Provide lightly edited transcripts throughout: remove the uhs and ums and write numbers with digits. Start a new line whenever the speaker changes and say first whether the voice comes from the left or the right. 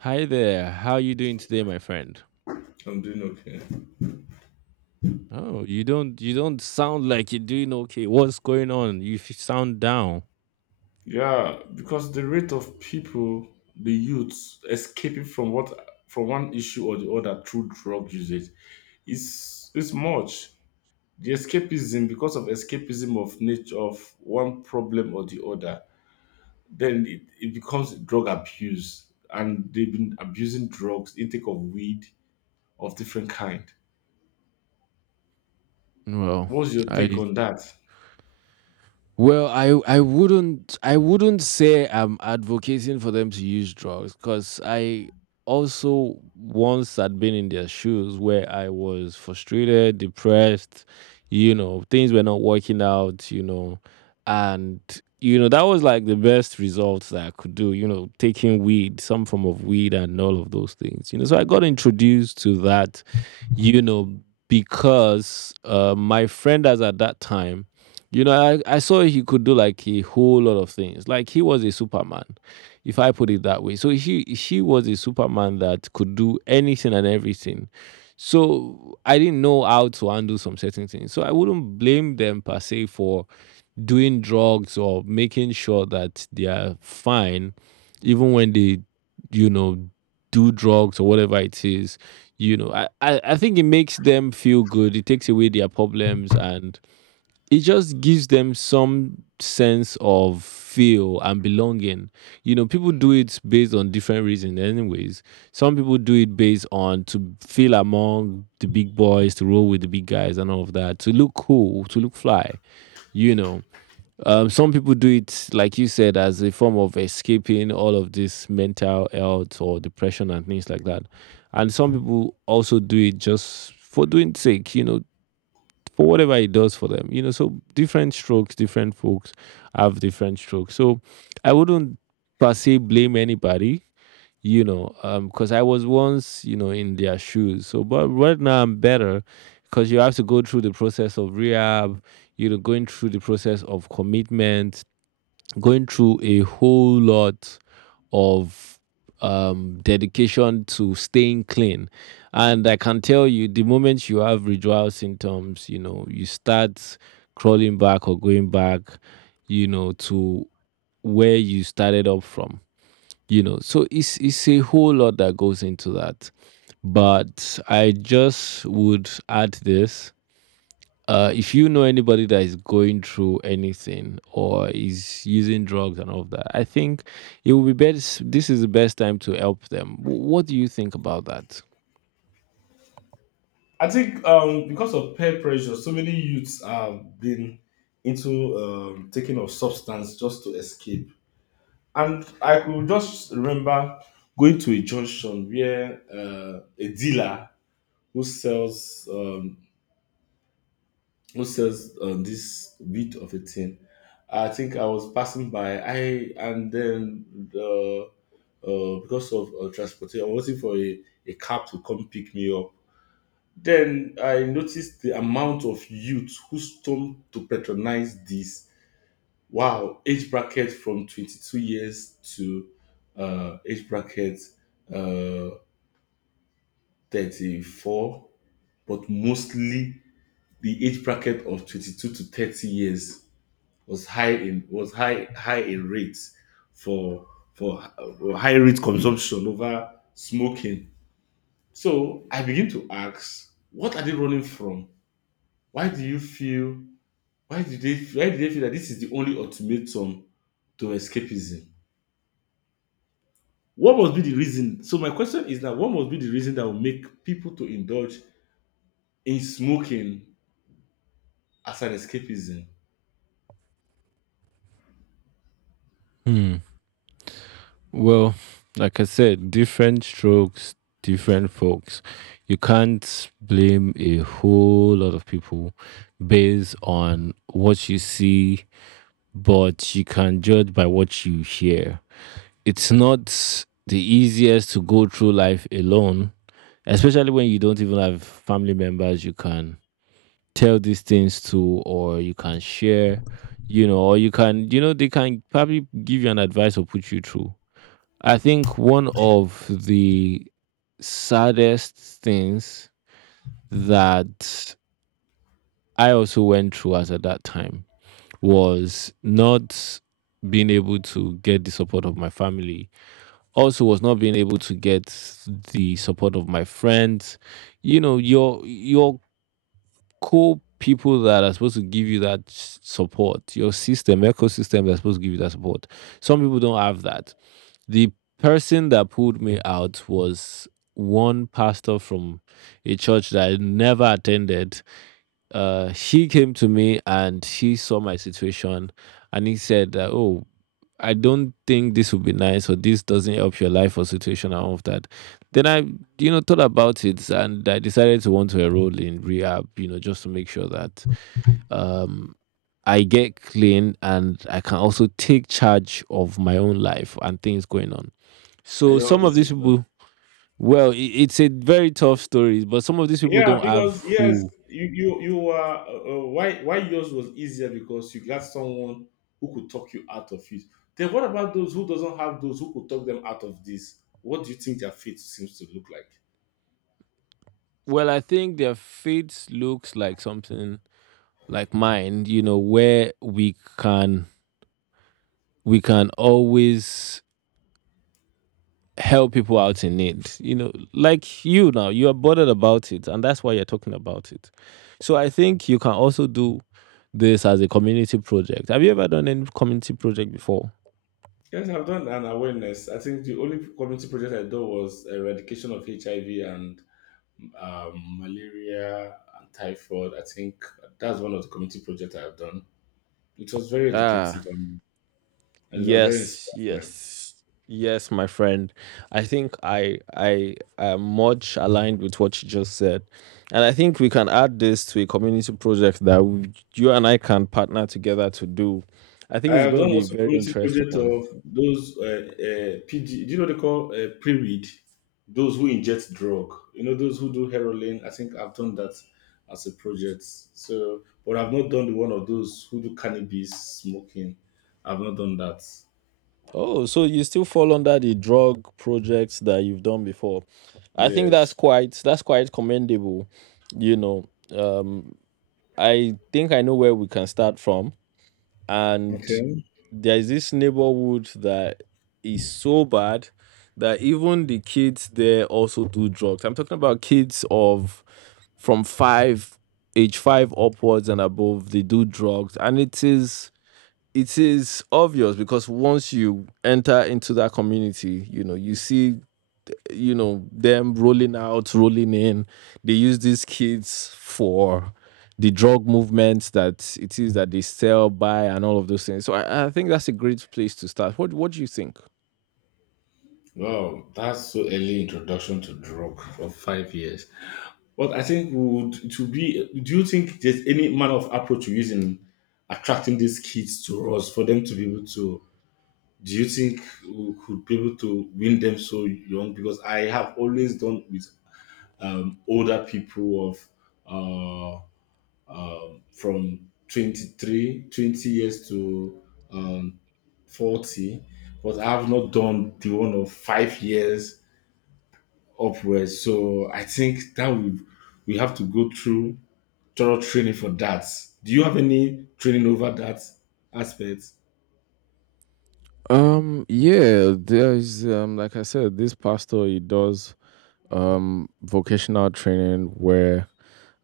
right: Hi there. How are you doing today, my friend?
left: I'm doing okay.
right: Oh, you don't sound like you're doing okay. What's going on? You sound down.
left: Yeah, because the rate of people, the youths escaping from what from one issue or the other through drug usage is much. The escapism, because of escapism of nature of one problem or the other, then it becomes drug abuse, and they've been abusing drugs, intake of weed of different kind.
right: Well,
left: What's your
right: I
left: take on that?
right: Well, I wouldn't say I'm advocating for them to use drugs because I also once had been in their shoes where I was frustrated, depressed, you know, things were not working out, you know, and you know that was like the best results that I could do, you know, taking weed, some form of weed, and all of those things, you know. So I got introduced to that, you know, because my friend as at that time you know, I saw he could do like a whole lot of things. Like he was a Superman, if I put it that way. So he she was a Superman that could do anything and everything. So I didn't know how to handle some certain things. So I wouldn't blame them per se for doing drugs or making sure that they are fine, even when they, you know, do drugs or whatever it is. You know, I think it makes them feel good. It takes away their problems and it just gives them some sense of feel and belonging. You know, people do it based on different reasons, anyways. Some people do it based on to feel among the big boys, to roll with the big guys, and all of that, to look cool, to look fly, you know. Some people do it, like you said, as a form of escaping all of this mental health or depression and things like that. And some people also do it just for doing sake, you know, for whatever it does for them. You know, so different strokes, different folks have different strokes. So I wouldn't per se blame anybody, you know, because I was once, you know, in their shoes. So, but right now I'm better because you have to go through the process of rehab, you know, going through the process of commitment, going through a whole lot of dedication to staying clean. And I can tell you the moment you have withdrawal symptoms, you know, you start crawling back or going back, you know, to where you started up from, you know. So it's a whole lot that goes into that. But I just would add this. If you know anybody that is going through anything or is using drugs and all of that, I think it will be best. This is the best time to help them. What do you think about that?
left: I think because of peer pressure, so many youths have been into taking of substance just to escape. And I could just remember going to a junction where a dealer who sells this bit of a thing. I think I was passing by. I and then the because of transportation, I was waiting for a cab to come pick me up. Then I noticed the amount of youth who stormed to patronize this. Wow, age bracket from 22 years to age bracket uh, 34, but mostly the age bracket of 22 to 30 years was high in was high in rates for high rate consumption over smoking. So I begin to ask, what are they running from? Why do you feel why did they feel that this is the only ultimatum to escapism? What must be the reason? So my question is that what must be the reason that will make people to indulge in smoking as an escapism?
right: Hmm. Well, like I said, different strokes, different folks. You can't blame a whole lot of people based on what you see, but you can judge by what you hear. It's not the easiest to go through life alone, especially when you don't even have family members you can tell these things to, or you can share, you know, or you can, you know, they can probably give you an advice or put you through. I think one of the saddest things that I also went through as at that time was not being able to get the support of my family, also was not being able to get the support of my friends, you know, your core people that are supposed to give you that support, your system, ecosystem, that's supposed to give you that support. Some people don't have that. The person that pulled me out was one pastor from a church that I never attended. She came to me and she saw my situation, and he said that, oh, I don't think this would be nice or this doesn't help your life or situation and all of that. Then I, you know, thought about it and I decided to want to enroll in rehab, you know, just to make sure that um I get clean and I can also take charge of my own life and things going on.
left: And
right: So
left: your
right: some of these
left: decision.
right: people, well, it's a very tough story, but some of these people
left: Yeah,
right: don't have
left: because yes,
right: who.
left: you were why yours was easier, because you got someone who could talk you out of it. Then what about those who doesn't have those who could talk them out of this? What do you think their fate seems to look like?
right: Well, I think their fate looks like something like mine, you know, where we can always help people out in need. You know, like you now, you are bothered about it, and that's why you're talking about it. So I think you can also do this as a community project. Have you ever done any community project before?
left: Yes, I've done an awareness. I think the only community project I did was eradication of HIV and malaria and typhoid. I think that's one of the community projects I've done. It was very
right: Ah.
left: educative, and it was very
right: Yes,
left: inspiring.
right: yes, yes, my friend. I think I am much aligned with what you just said, and I think we can add this to a community project that we, you and I can partner together to do. I think
left: I
right: it's
left: have
right: going to
left: done
right: be a
left: also
right: very
left: community
right: interesting
left: project
right: one.
left: of those PG. Do you know they call pre-read? Those who inject drug. You know, those who do heroin. I think I've done that as a project. So, but I've not done the one of those who do cannabis smoking. I've not done that.
right: Oh, so you still fall under the drug projects that you've done before? I think that's
left: Yes.
right: quite commendable. You know, um, I think I know where we can start from, and
left: Okay.
right: there's this neighborhood that is so bad that even the kids there also do drugs. I'm talking about kids of from five, age five upwards and above, they do drugs, and it is obvious because once you enter into that community, you know, you see, you know, them rolling out, rolling in. They use these kids for the drug movements that it is that they sell, buy, and all of those things. So I think that's a great place to start. What do you think?
left: Wow, that's so early introduction to drug for 5 years. But I think we would to be. Do you think there's any manner of approach you're using attracting these kids to us for them to be able to, do you think we could be able to win them so young? Because I have always done with older people of uh, from 23, 20 years to um, 40, but I have not done the one of 5 years upwards. So I think that we have to go through thorough training for that. Do you have any training over that aspect?
right: Yeah, there's like I said, this pastor he does um vocational training where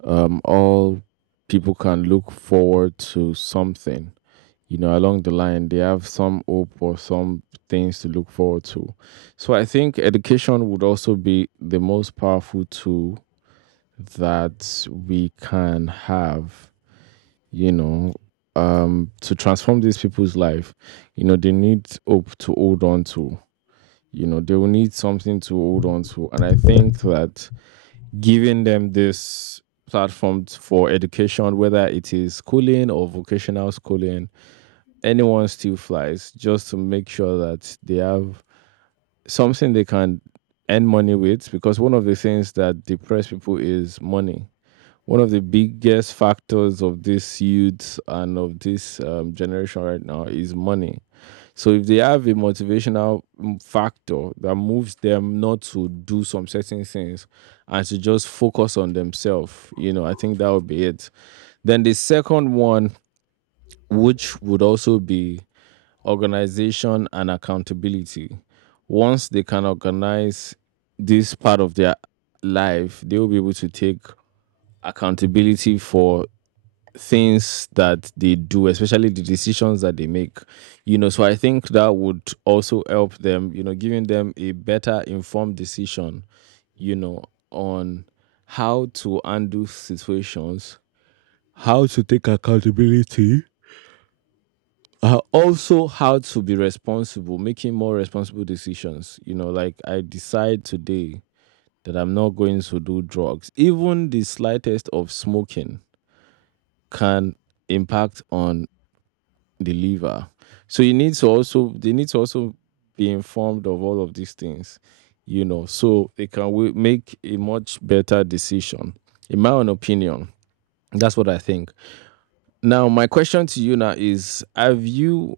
right: all people can look forward to something. You know, along the line, they have some hope or some things to look forward to. So I think education would also be the most powerful tool that we can have, you know, to transform these people's life. You know, they need hope to hold on to. You know, they will need something to hold on to. And I think that giving them this platform for education, whether it is schooling or vocational schooling, anyone still flies just to make sure that they have something they can earn money with, because one of the things that depress people is money. One of the biggest factors of this youth and of this generation right now is money. So if they have a motivational factor that moves them not to do some certain things and to just focus on themselves, you know, I think that would be it. Then the second one, which would also be organization and accountability. Once they can organize this part of their life, they will be able to take accountability for things that they do, especially the decisions that they make. You know, so I think that would also help them, you know, giving them a better informed decision, you know, on how to undo situations, how to take accountability, also how to be responsible, making more responsible decisions. You know, like I decide today that I'm not going to do drugs. Even the slightest of smoking can impact on the liver. So you need to also, they need to also be informed of all of these things, you know, so they can make a much better decision. In my own opinion, that's what I think. Now my question to you now is, have you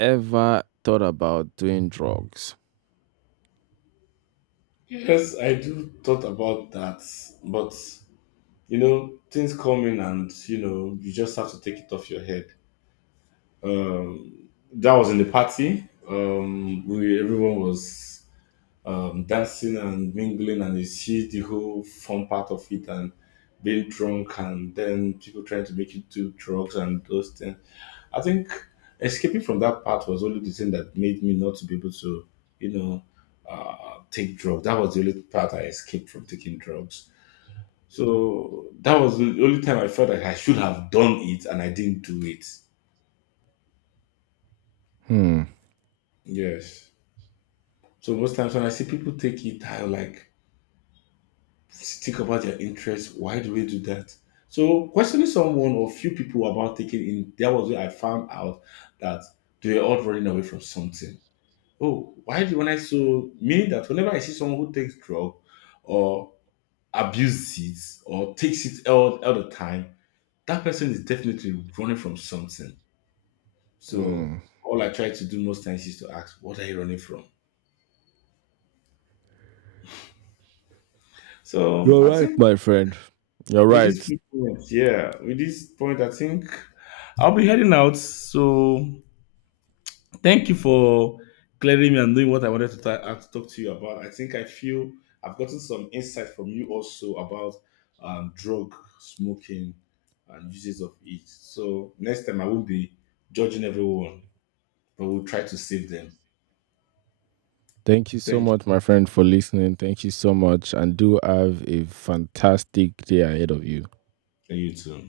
right: ever thought about doing drugs?
left: Yes, I do thought about that, but you know, things come in and you know, you just have to take it off your head. That was in the party. We, everyone was dancing and mingling, and you see the whole fun part of it and being drunk, and then people trying to make you do drugs and those things. I think escaping from that part was only the thing that made me not to be able to, you know, take drugs. That was the only part I escaped from taking drugs. So that was the only time I felt like I should have done it and I didn't do it.
right: Hmm.
left: Yes. So most times when I see people take it, I like think about their interest. Why do we do that? So questioning someone or few people about taking in, that was where I found out that they were all running away from something. Oh, why do when I so meaning that whenever I see someone who takes drug or abuses it or takes it all the time, that person is definitely running from something. So
right: Hmm.
left: all I try to do most times is to ask, what are you running from? So
right: You're
left: I
right: right,
left: think
right: my friend. You're
left: with this
right: right.
left: few points, yeah, with this point, I think I'll be heading out. So thank you for clearing me and knowing what I wanted to, to talk to you about. I think I feel I've gotten some insight from you also about drug smoking and uses of it. So next time I won't be judging everyone, but we'll try to save them.
right: Thank you so
left: Thank you.
right: much, my friend, for listening. Thank you so much. And do have a fantastic day ahead of you.
left: And you too.